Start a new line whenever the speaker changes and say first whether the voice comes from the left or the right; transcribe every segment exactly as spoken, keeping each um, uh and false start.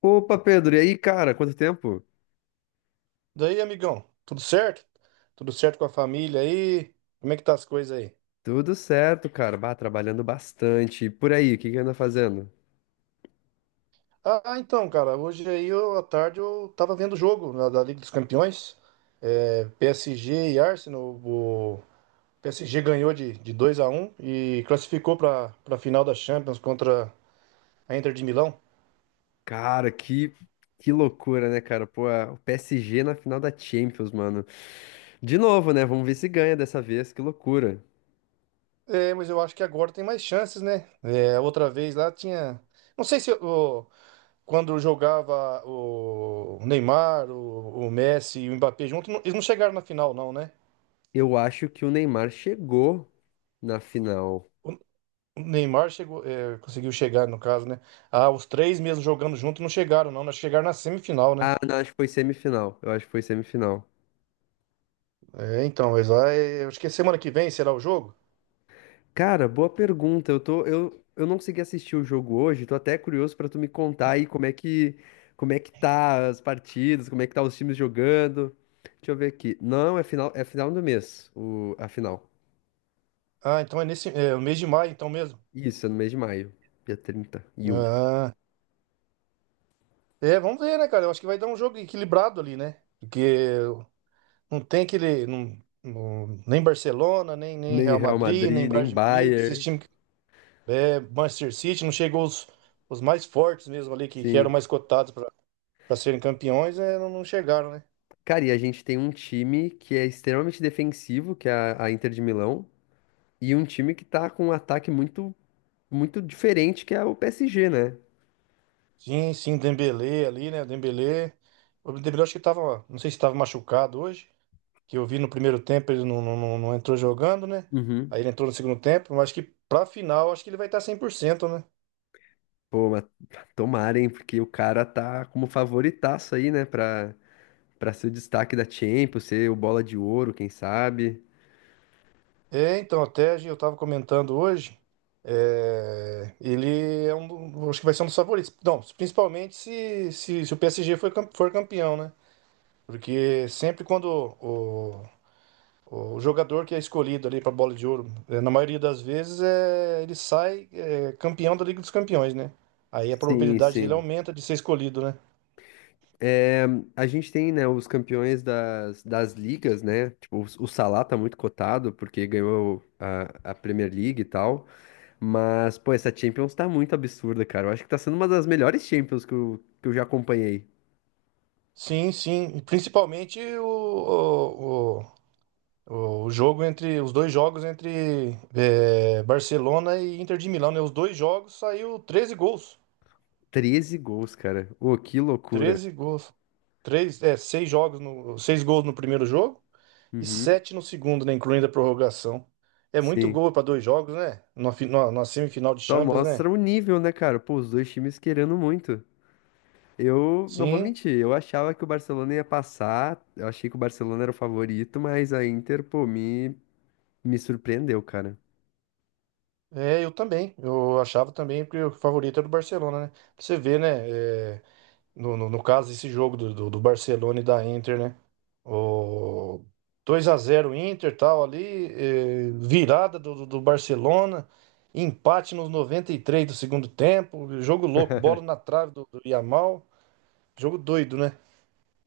left: Opa, Pedro, e aí, cara? Quanto tempo?
right: Daí, amigão, tudo certo? Tudo certo com a família aí? Como é que tá as coisas aí?
left: Tudo certo, cara. Bah, trabalhando bastante. E por aí, o que que anda fazendo?
right: Ah, então, cara, hoje aí, eu, à tarde, eu tava vendo o jogo na- da Liga dos Campeões, é, P S G e Arsenal. O P S G ganhou de, de dois a um e classificou pra, pra final da Champions contra a Inter de Milão.
left: Cara, que, que loucura, né, cara? Pô, a- o P S G na final da Champions, mano. De novo, né? Vamos ver se ganha dessa vez. Que loucura.
right: É, mas eu acho que agora tem mais chances, né? É, outra vez lá tinha. Não sei se quando jogava o Neymar, o, o Messi e o Mbappé junto, não- eles não chegaram na final, não, né?
left: Eu acho que o Neymar chegou na final.
right: O o Neymar chegou, é, conseguiu chegar, no caso, né? Ah, os três mesmo jogando junto não chegaram, não. Nós chegaram na semifinal, né?
left: Ah, não, acho que foi semifinal. Eu acho que foi semifinal.
right: É, então, mas lá, é, acho que é semana que vem será o jogo?
left: Cara, boa pergunta. Eu tô, eu, eu não consegui assistir o jogo hoje, tô até curioso pra tu me contar aí como é que, como é que tá as partidas, como é que tá os times jogando. Deixa eu ver aqui. Não, é final, é final do mês, o, a final.
right: Ah, então é nesse, é, o mês de maio, então mesmo.
left: Isso, é no mês de maio, dia trinta e um.
right: Ah, é, vamos ver, né, cara? Eu acho que vai dar um jogo equilibrado ali, né? Porque não tem aquele. Não- não- nem Barcelona, nem, nem
left: Nem
right: Real
left: Real
right: Madrid, nem
left: Madrid, nem
right: Bayern de Munique, esses
left: Bayern.
right: times. É, Manchester City, não chegou os, os mais fortes mesmo ali, que, que eram
left: Sim.
right: mais cotados para serem campeões, é, não, não chegaram, né?
left: Cara, e a gente tem um time que é extremamente defensivo, que é a, a Inter de Milão, e um time que tá com um ataque muito, muito diferente, que é o P S G, né?
right: Sim, sim, Dembélé ali, né? Dembélé. O Dembélé acho que tava, não sei se estava machucado hoje, que eu vi no primeiro tempo ele não, não, não não entrou jogando, né?
left: Uhum.
right: Aí ele entrou no segundo tempo, mas acho que pra final acho que ele vai estar cem por cento, né?
left: Pô, mas tomara, hein? Porque o cara tá como favoritaço aí, né? Pra, pra ser o destaque da Champions, ser o bola de ouro, quem sabe?
right: É, então, até a gente- eu tava comentando hoje, é, ele é um, do- acho que vai ser um dos favoritos. Não, principalmente se, se, se o P S G for, cam- for campeão, né? Porque sempre quando o, o, o jogador que é escolhido ali para bola de ouro, eh, na maioria das vezes, é, ele sai eh, campeão da Liga dos Campeões, né? Aí a
left: Sim,
right: probabilidade dele
left: sim.
right: aumenta de ser escolhido, né?
left: É, a gente tem, né, os campeões das, das ligas, né? Tipo, o Salah tá muito cotado, porque ganhou a, a Premier League e tal. Mas, pô, essa Champions tá muito absurda, cara. Eu acho que tá sendo uma das melhores Champions que eu, que eu já acompanhei.
right: Sim, sim. E principalmente o, o, o, o jogo entre os dois jogos entre eh, Barcelona e Inter de Milão, né? Os dois jogos saiu treze gols.
left: Treze gols, cara. Ô, que loucura.
right: Treze gols. Três, é, seis jogos no, seis gols no primeiro jogo e
left: Uhum.
right: sete no segundo, né? Incluindo a prorrogação. É muito
left: Sim.
right: gol para dois jogos, né? Na, fi- na- na semifinal de
left: Só
right: Champions,
left: mostra
right: né?
left: o nível, né, cara? Pô, os dois times querendo muito. Eu não vou
right: Sim,
left: mentir, eu achava que o Barcelona ia passar, eu achei que o Barcelona era o favorito, mas a Inter, pô, me, me surpreendeu, cara.
right: é, eu também. Eu achava também que o favorito era o Barcelona, né? Pra você vê, né? É, no, no, no caso, esse jogo do, do, do Barcelona e da Inter, né? O dois a zero Inter tal ali, é, virada do, do do Barcelona, empate nos noventa e três do segundo tempo, jogo louco, bola na trave do, do Yamal, jogo doido, né?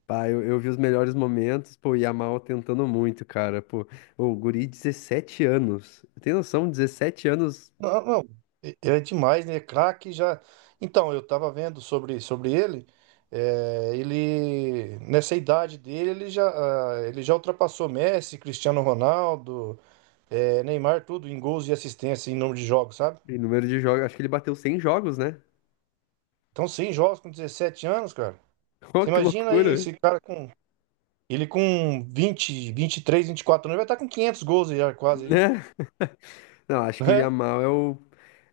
left: Pá, eu, eu vi os melhores momentos, pô, o Yamal tentando muito, cara. Pô, o guri, dezessete anos. Tem noção, dezessete anos
right: Não, não, é é demais, né? Craque já. Então, eu tava vendo sobre, sobre ele. É, ele, nessa idade dele, ele já, ah, ele já ultrapassou Messi, Cristiano Ronaldo, é, Neymar, tudo em gols e assistência em número de jogos, sabe?
left: em número de jogos, acho que ele bateu cem jogos, né?
right: Então, sim, jogos com dezessete anos, cara.
left: Ô,
right: Você
left: que
right: imagina aí
left: loucura,
right: esse cara com. Ele com vinte, vinte e três, vinte e quatro anos, ele vai estar com quinhentos gols já, quase, já, né?
left: né? Não, acho que o Yamal é o.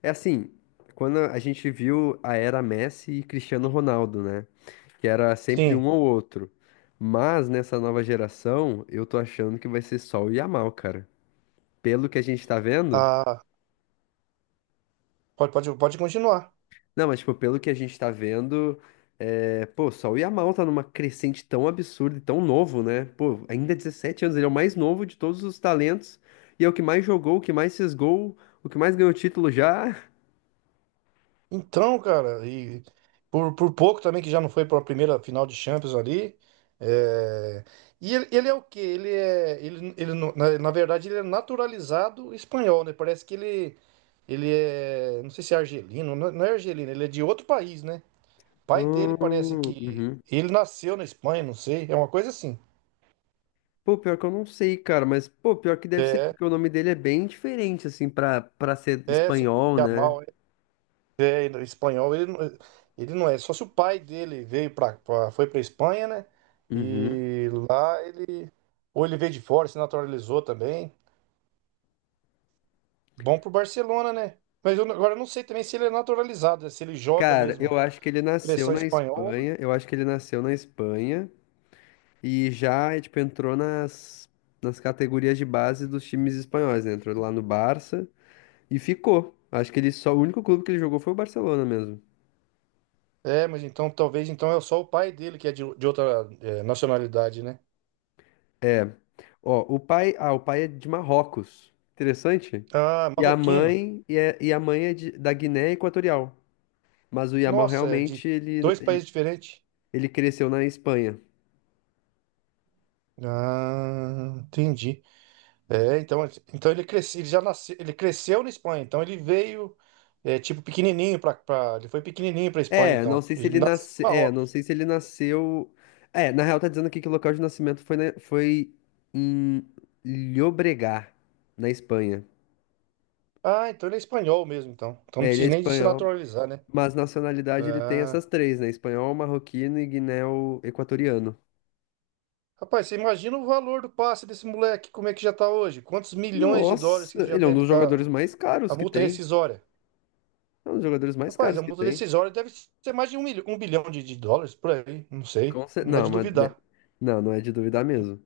left: É assim, quando a gente viu a era Messi e Cristiano Ronaldo, né? Que era sempre um
right: Sim.
left: ou outro. Mas nessa nova geração, eu tô achando que vai ser só o Yamal, cara. Pelo que a gente tá vendo.
right: Ah, pode, pode, pode continuar.
left: Não, mas, tipo, pelo que a gente tá vendo, é... pô, só o Yamal tá numa crescente tão absurda e tão novo, né? Pô, ainda é dezessete anos, ele é o mais novo de todos os talentos. E é o que mais jogou, o que mais fez gol, o que mais ganhou título já.
right: Então, cara, e por, por pouco também que já não foi para a primeira final de Champions ali. É, E ele, ele é o quê? Ele é. Ele, ele, não- na, na verdade, ele é naturalizado espanhol, né? Parece que ele, ele é. Não sei se é argelino, não não é argelino, ele é de outro país, né? Pai dele parece
left: Hum,
right: que
left: uhum.
right: ele nasceu na Espanha, não sei. É uma coisa assim.
left: Pô, pior que eu não sei, cara, mas pô, pior que deve ser porque o nome dele é bem diferente, assim, pra, pra ser
right: É, se
left: espanhol, né?
right: Yamal É, ele- espanhol, ele, não- ele não é. Só se o pai dele veio pra, pra- foi pra Espanha, né?
left: Uhum.
right: E lá ele. Ou ele veio de fora, se naturalizou também. Bom pro Barcelona, né? Mas eu, não- agora eu não sei também se ele é naturalizado, né? Se ele joga
left: Cara,
right: mesmo.
left: eu acho que ele nasceu
right: Seleção
left: na
right: espanhola.
left: Espanha, eu acho que ele nasceu na Espanha e já, eh, tipo, entrou nas, nas categorias de base dos times espanhóis, né? Entrou lá no Barça e ficou. Acho que ele só, o único clube que ele jogou foi o Barcelona mesmo.
right: É, mas então talvez então é só o pai dele que é de, de outra é, nacionalidade, né?
left: Ó, o pai, ah, o pai é de Marrocos. Interessante.
right: Ah,
left: E a
right: marroquino.
left: mãe, e, é- e a mãe é de- da Guiné Equatorial. Mas o Yamal
right: Nossa, é de
left: realmente ele,
right: dois
left: ele,
right: países diferentes.
left: ele cresceu na Espanha.
right: Ah, entendi. É, então, assim, então ele cresceu, ele já nasceu, ele cresceu na Espanha, então ele veio é, tipo pequenininho para ele foi pequenininho para Espanha,
left: É, não
right: então.
left: sei se
right: Ele
left: ele
right: nasceu
left: nasceu.
right: em
left: É, não
right: Marrocos.
left: sei se ele nasceu. É, na real tá dizendo aqui que o local de nascimento foi, na- foi em Llobregat, na Espanha.
right: Ah, então ele é espanhol mesmo, então. Então não
left: É, ele é
right: precisa nem de se
left: espanhol,
right: naturalizar, né?
left: mas nacionalidade ele tem
right: Ah.
left: essas três, né? Espanhol, marroquino e guiné-equatoriano.
right: Rapaz, você imagina o valor do passe desse moleque, como é que já tá hoje? Quantos milhões de
left: Nossa,
right: dólares que já
left: ele é um
right: deve
left: dos jogadores
right: estar
left: mais
right: a
left: caros que
right: multa
left: tem.
right: rescisória?
left: É um dos jogadores mais
right: Rapaz, a
left: caros que
right: multa
left: tem.
right: rescisória deve ser mais de um, milho- um bilhão de, de dólares por aí, não sei,
left: Com cer-
right: não é
left: Não,
right: de
left: mas de-
right: duvidar,
left: não, não é de duvidar mesmo.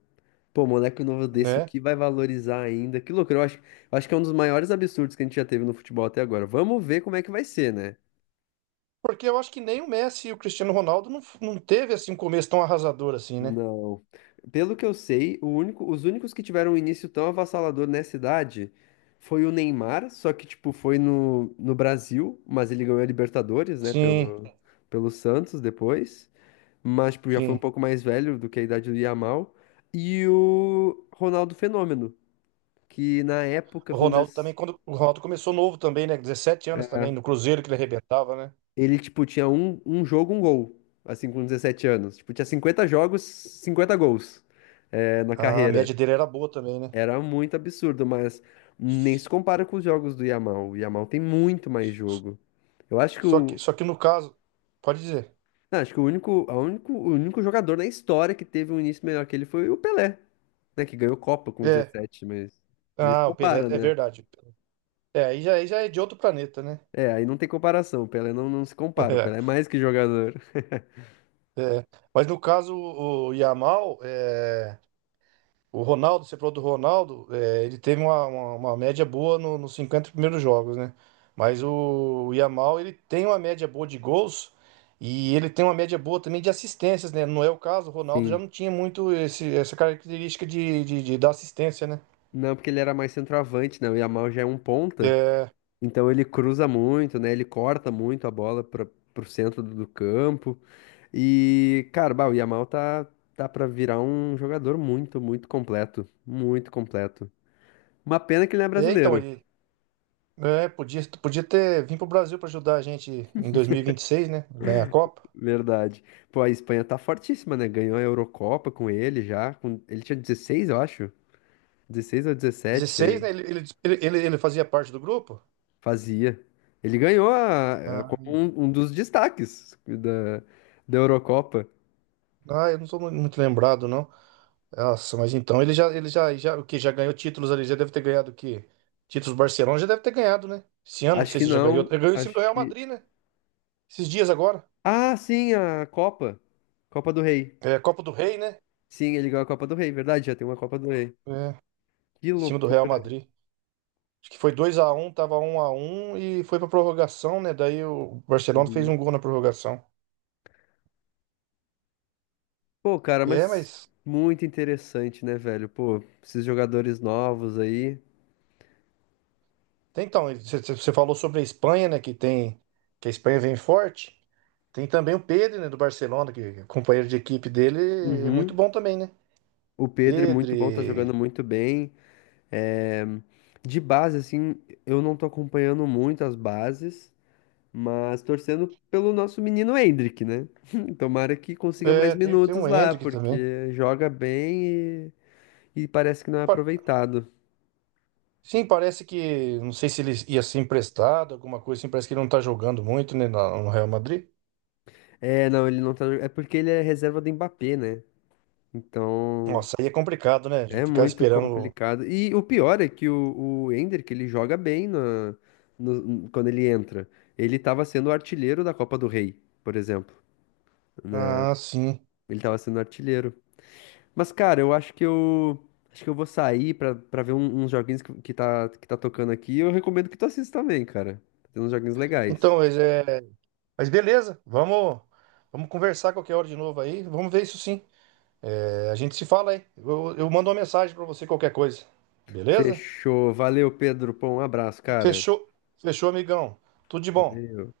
left: Pô, moleque novo desse, o
right: né?
left: que vai valorizar ainda? Que loucura, eu acho, eu acho que é um dos maiores absurdos que a gente já teve no futebol até agora. Vamos ver como é que vai ser, né?
right: Porque eu acho que nem o Messi e o Cristiano Ronaldo não, não teve assim um começo tão arrasador assim, né?
left: Não. Pelo que eu sei, o único, os únicos que tiveram um início tão avassalador nessa idade foi o Neymar, só que, tipo, foi no, no Brasil, mas ele ganhou a Libertadores, né,
right: Sim,
left: pelo, pelo Santos depois. Mas, tipo, já foi um
right: sim.
left: pouco mais velho do que a idade do Yamal. E o Ronaldo Fenômeno, que na época,
right: O
left: quando...
right: Ronaldo também, quando o Ronaldo começou novo também, né? Dezessete anos também, no Cruzeiro que ele arrebentava, né?
left: Ele, tipo, tinha um, um jogo, um gol, assim, com dezessete anos. Tipo, tinha cinquenta jogos, cinquenta gols, é, na
right: A
left: carreira.
right: média dele era boa também, né?
left: Era muito absurdo, mas nem se compara com os jogos do Yamal. O Yamal tem muito mais jogo. Eu acho que
right: Só que,
left: o,
right: só que no caso, pode dizer.
left: não, acho que o único, a único, o único jogador na história que teve um início melhor que ele foi o Pelé, né, que ganhou Copa com
right: É.
left: dezessete mas nem se
right: Ah, o Pelé,
left: compara,
right: é
left: né?
right: verdade. É, aí já, aí já é de outro planeta, né?
left: É, aí não tem comparação. O Pelé não, não se compara. O
right: É,
left: Pelé é mais que jogador.
right: é. Mas no caso, o Yamal, é. O Ronaldo, você falou do Ronaldo, é, ele teve uma, uma, uma média boa no- nos cinquenta primeiros jogos, né? Mas o, o Yamal, ele tem uma média boa de gols e ele tem uma média boa também de assistências, né? Não é o caso, o Ronaldo já
left: Sim.
right: não tinha muito esse, essa característica de, de, de dar assistência, né?
left: Não, porque ele era mais centroavante, né? O Yamal já é um ponta.
right: É,
left: Então ele cruza muito, né? Ele corta muito a bola para pro centro do do campo. E, cara, bah, o Yamal tá, tá para virar um jogador muito, muito completo. Muito completo. Uma pena que ele não é
right: é, então,
left: brasileiro,
right: ele é, podia, podia ter vindo pro Brasil para ajudar a gente em dois mil e vinte e seis, né? Ganhar a Copa.
left: verdade. Pô, a Espanha tá fortíssima, né? Ganhou a Eurocopa com ele já. com- Ele tinha dezesseis, eu acho. Dezesseis ou dezessete
right: dezesseis,
left: é,
right: né? Ele, ele, ele, ele fazia parte do grupo?
left: fazia. Ele ganhou a- é,
right: Ah,
left: como um, um dos destaques da, da Eurocopa.
right: Ah, eu não sou mu- muito lembrado, não. Nossa, mas então ele já, ele já, já, o que já ganhou títulos ali, já deve ter ganhado o quê? Títulos do Barcelona já deve ter ganhado, né? Esse ano, não
left: Acho
right: sei
left: que
right: se já ganhou.
left: não.
right: Ele ganhou em cima
left: Acho
right: do Real
left: que.
right: Madrid, né? Esses dias agora.
left: Ah, sim, a Copa. Copa do Rei.
right: É, Copa do Rei, né?
left: Sim, ele ganhou a Copa do Rei, verdade, já tem uma Copa do Rei.
right: É,
left: Que
right: em cima do Real
left: loucura.
right: Madrid. Acho que foi dois a um, tava um a um e foi pra prorrogação, né? Daí o Barcelona fez um
left: Uhum.
right: gol na prorrogação.
left: Pô, cara,
right: É,
left: mas
right: mas
left: muito interessante, né, velho? Pô, esses jogadores novos aí.
right: então, você falou sobre a Espanha, né? Que tem que a Espanha vem forte. Tem também o Pedro, né, do Barcelona, que é companheiro de equipe dele, é muito
left: Uhum.
right: bom também, né?
left: O Pedro é
right: Pedro,
left: muito bom, tá
right: e-
left: jogando muito bem. É, de base, assim, eu não tô acompanhando muito as bases, mas torcendo pelo nosso menino Hendrick, né? Tomara que consiga mais
right: é, tem, tem
left: minutos
right: um
left: lá,
right: Endrick também.
left: porque joga bem. E parece que não é
right: Pa-
left: aproveitado.
right: Sim, parece que, não sei se ele ia ser emprestado, alguma coisa assim, parece que ele não tá jogando muito, né, na- no Real Madrid.
left: É, não, ele não tá. É porque ele é reserva do Mbappé, né? Então
right: Nossa, aí é complicado, né? De
left: é
right: ficar
left: muito
right: esperando.
left: complicado. E o pior é que o, o Ender, que ele joga bem na, no- quando ele entra. Ele tava sendo o artilheiro da Copa do Rei, por exemplo.
right: Ah, sim.
left: Ele tava sendo artilheiro. Mas, cara, eu acho que eu. Acho que eu vou sair pra, pra ver um- uns joguinhos que, que, tá, que tá tocando aqui. Eu recomendo que tu assista também, cara. Tem uns joguinhos legais.
right: Então, mas, é... mas beleza, vamos, vamos conversar qualquer hora de novo aí, vamos ver isso sim. A gente se fala aí. Eu, eu mando uma mensagem pra você qualquer coisa. Beleza?
left: Fechou. Valeu, Pedro. Pô, um abraço, cara.
right: Fechou, fechou, amigão. Tudo de bom.
left: Valeu.